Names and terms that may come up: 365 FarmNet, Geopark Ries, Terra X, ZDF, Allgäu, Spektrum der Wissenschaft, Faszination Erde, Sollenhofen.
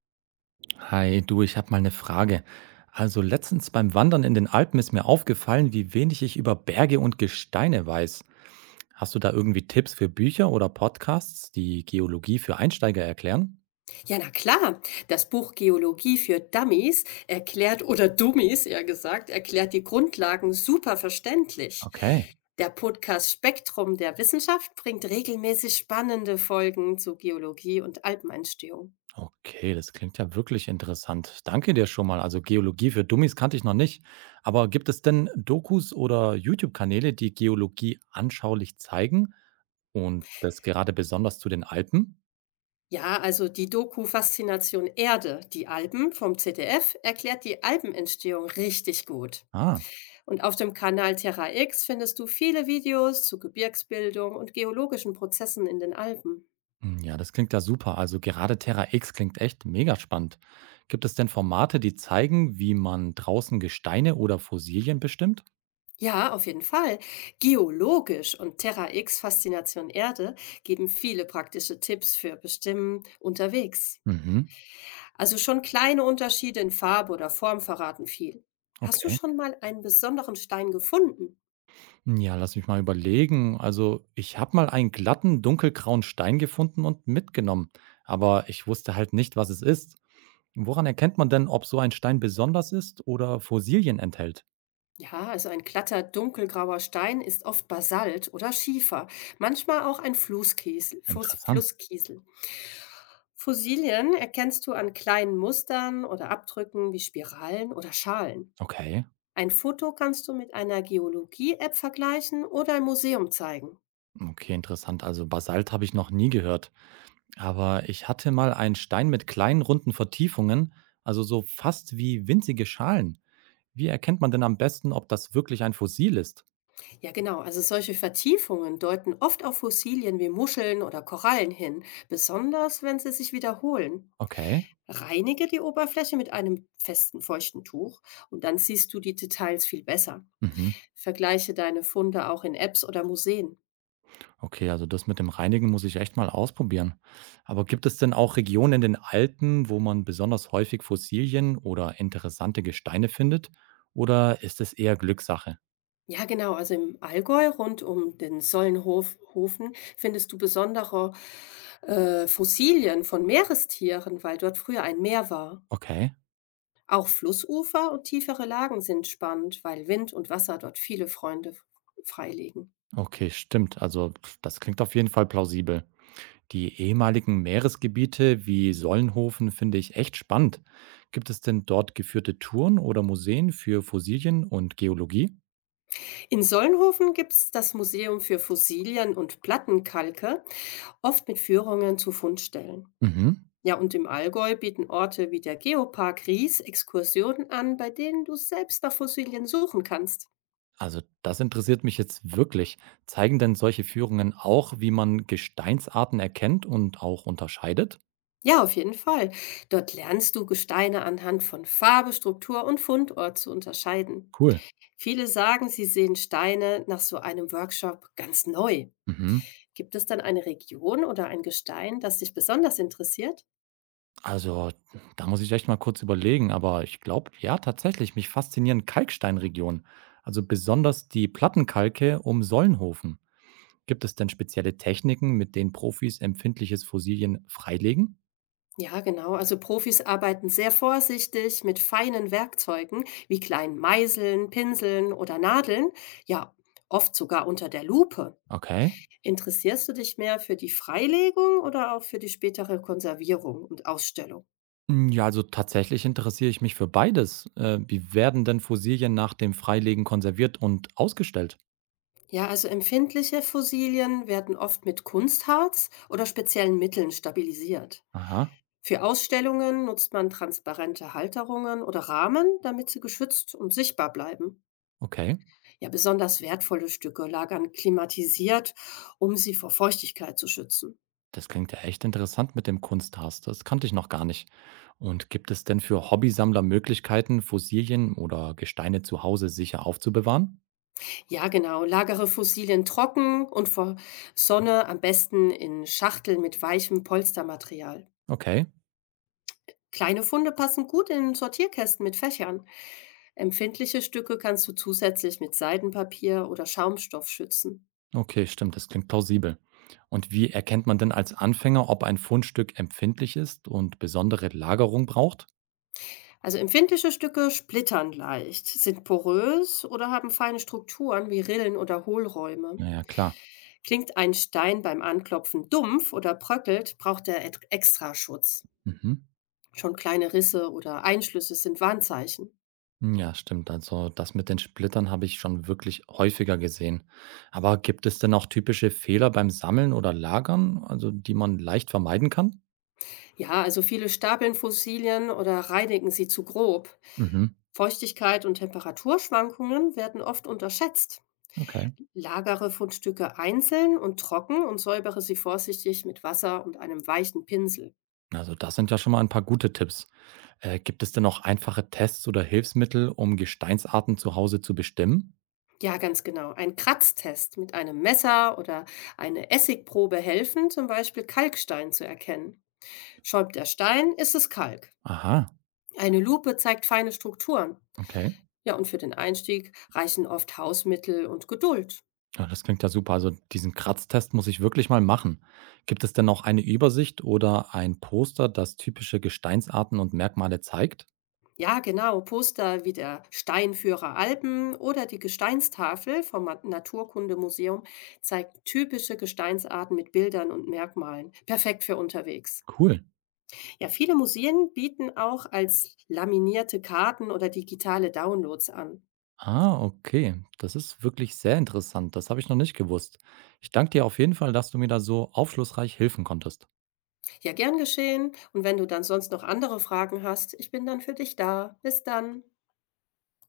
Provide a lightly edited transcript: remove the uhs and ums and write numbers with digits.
Hi, du, ich habe mal eine Frage. Also letztens beim Wandern in den Alpen ist mir aufgefallen, wie wenig ich über Berge und Gesteine weiß. Hast du da irgendwie Tipps für Bücher oder Podcasts, die Geologie für Einsteiger erklären? Ja, na klar. Das Buch Geologie für Dummies erklärt, oder Dummies eher gesagt, erklärt die Grundlagen super verständlich. Okay. Der Podcast Spektrum der Wissenschaft bringt regelmäßig spannende Folgen zu Geologie und Alpenentstehung. Okay, das klingt ja wirklich interessant. Danke dir schon mal. Also Geologie für Dummies kannte ich noch nicht. Aber gibt es denn Dokus oder YouTube-Kanäle, die Geologie anschaulich zeigen und das gerade besonders zu den Alpen? Ja, also die Doku Faszination Erde, die Alpen vom ZDF, erklärt die Alpenentstehung richtig gut. Ah. Und auf dem Kanal Terra X findest du viele Videos zu Gebirgsbildung und geologischen Prozessen in den Alpen. Hm, ja, das klingt ja super. Also gerade Terra X klingt echt mega spannend. Gibt es denn Formate, die zeigen, wie man draußen Gesteine oder Fossilien bestimmt? Ja, auf jeden Fall. Geologisch und Terra X Faszination Erde geben viele praktische Tipps für Bestimmen unterwegs. Mhm. Also schon kleine Unterschiede in Farbe oder Form verraten viel. Hast du Okay. schon mal einen besonderen Stein gefunden? Hm, ja, lass mich mal überlegen. Also, ich habe mal einen glatten, dunkelgrauen Stein gefunden und mitgenommen, aber ich wusste halt nicht, was es ist. Woran erkennt man denn, ob so ein Stein besonders ist oder Fossilien enthält? Ja, also ein glatter, dunkelgrauer Stein ist oft Basalt oder Schiefer, manchmal auch ein Flusskiesel, Fluss, Interessant. Flusskiesel. Fossilien erkennst du an kleinen Mustern oder Abdrücken wie Spiralen oder Schalen. Okay. Ein Foto kannst du mit einer Geologie-App vergleichen oder im Museum zeigen. Okay, interessant. Also Basalt habe ich noch nie gehört. Aber ich hatte mal einen Stein mit kleinen runden Vertiefungen, also so fast wie winzige Schalen. Wie erkennt man denn am besten, ob das wirklich ein Fossil ist? Ja, genau. Also solche Vertiefungen deuten oft auf Fossilien wie Muscheln oder Korallen hin, besonders wenn sie sich wiederholen. Okay. Reinige die Oberfläche mit einem festen, feuchten Tuch und dann siehst du die Details viel besser. Mhm. Vergleiche deine Funde auch in Apps oder Museen. Okay, also das mit dem Reinigen muss ich echt mal ausprobieren. Aber gibt es denn auch Regionen in den Alpen, wo man besonders häufig Fossilien oder interessante Gesteine findet? Oder ist es eher Glückssache? Ja, genau. Also im Allgäu rund um den Sollenhof Hofen findest du besondere Fossilien von Meerestieren, weil dort früher ein Meer war. Okay. Auch Flussufer und tiefere Lagen sind spannend, weil Wind und Wasser dort viele Freunde freilegen. Okay, stimmt. Also pf, das klingt auf jeden Fall plausibel. Die ehemaligen Meeresgebiete wie Sollenhofen finde ich echt spannend. Gibt es denn dort geführte Touren oder Museen für Fossilien und Geologie? In Sollenhofen gibt es das Museum für Fossilien und Plattenkalke, oft mit Führungen zu Fundstellen. Mhm. Ja, und im Allgäu bieten Orte wie der Geopark Ries Exkursionen an, bei denen du selbst nach Fossilien suchen kannst. Also das interessiert mich jetzt wirklich. Zeigen denn solche Führungen auch, wie man Gesteinsarten erkennt und auch unterscheidet? Ja, auf jeden Fall. Dort lernst du, Gesteine anhand von Farbe, Struktur und Fundort zu unterscheiden. Cool. Viele sagen, sie sehen Steine nach so einem Workshop ganz neu. Mhm. Gibt es dann eine Region oder ein Gestein, das dich besonders interessiert? Also da muss ich echt mal kurz überlegen, aber ich glaube, ja, tatsächlich, mich faszinieren Kalksteinregionen, also besonders die Plattenkalke um Sollenhofen. Gibt es denn spezielle Techniken, mit denen Profis empfindliches Fossilien freilegen? Ja, genau. Also Profis arbeiten sehr vorsichtig mit feinen Werkzeugen wie kleinen Meißeln, Pinseln oder Nadeln. Ja, oft sogar unter der Lupe. Okay. Interessierst du dich mehr für die Freilegung oder auch für die spätere Konservierung und Ausstellung? Hm, ja, also tatsächlich interessiere ich mich für beides. Wie werden denn Fossilien nach dem Freilegen konserviert und ausgestellt? Ja, also empfindliche Fossilien werden oft mit Kunstharz oder speziellen Mitteln stabilisiert. Aha. Für Ausstellungen nutzt man transparente Halterungen oder Rahmen, damit sie geschützt und sichtbar bleiben. Okay, Ja, besonders wertvolle Stücke lagern klimatisiert, um sie vor Feuchtigkeit zu schützen. das klingt ja echt interessant mit dem Kunstharz. Das kannte ich noch gar nicht. Und gibt es denn für Hobbysammler Möglichkeiten, Fossilien oder Gesteine zu Hause sicher aufzubewahren? Ja, genau, lagere Fossilien trocken und vor Sonne am besten in Schachteln mit weichem Polstermaterial. Okay. Kleine Funde passen gut in Sortierkästen mit Fächern. Empfindliche Stücke kannst du zusätzlich mit Seidenpapier oder Schaumstoff schützen. Okay, stimmt, das klingt plausibel. Und wie erkennt man denn als Anfänger, ob ein Fundstück empfindlich ist und besondere Lagerung braucht? Also empfindliche Stücke splittern leicht, sind porös oder haben feine Strukturen wie Rillen oder Hohlräume. Naja, klar. Klingt ein Stein beim Anklopfen dumpf oder bröckelt, braucht er extra Schutz. Mhm. Schon kleine Risse oder Einschlüsse sind Warnzeichen. Ja, stimmt. Also das mit den Splittern habe ich schon wirklich häufiger gesehen. Aber gibt es denn auch typische Fehler beim Sammeln oder Lagern, also die man leicht vermeiden kann? Ja, also viele stapeln Fossilien oder reinigen sie zu grob. Mhm. Feuchtigkeit und Temperaturschwankungen werden oft unterschätzt. Okay. Lagere Fundstücke einzeln und trocken und säubere sie vorsichtig mit Wasser und einem weichen Pinsel. Also das sind ja schon mal ein paar gute Tipps. Gibt es denn auch einfache Tests oder Hilfsmittel, um Gesteinsarten zu Hause zu bestimmen? Ja, ganz genau. Ein Kratztest mit einem Messer oder eine Essigprobe helfen, zum Beispiel Kalkstein zu erkennen. Schäumt der Stein, ist es Kalk. Aha, Eine Lupe zeigt feine Strukturen. okay. Ja, und für den Einstieg reichen oft Hausmittel und Geduld. Ja, das klingt ja super. Also diesen Kratztest muss ich wirklich mal machen. Gibt es denn noch eine Übersicht oder ein Poster, das typische Gesteinsarten und Merkmale zeigt? Ja, genau. Poster wie der Steinführer Alpen oder die Gesteinstafel vom Naturkundemuseum zeigen typische Gesteinsarten mit Bildern und Merkmalen. Perfekt für unterwegs. Cool. Ja, viele Museen bieten auch als laminierte Karten oder digitale Downloads an. Ah, okay. Das ist wirklich sehr interessant. Das habe ich noch nicht gewusst. Ich danke dir auf jeden Fall, dass du mir da so aufschlussreich helfen konntest. Ja, gern geschehen. Und wenn du dann sonst noch andere Fragen hast, ich bin dann für dich da. Bis dann.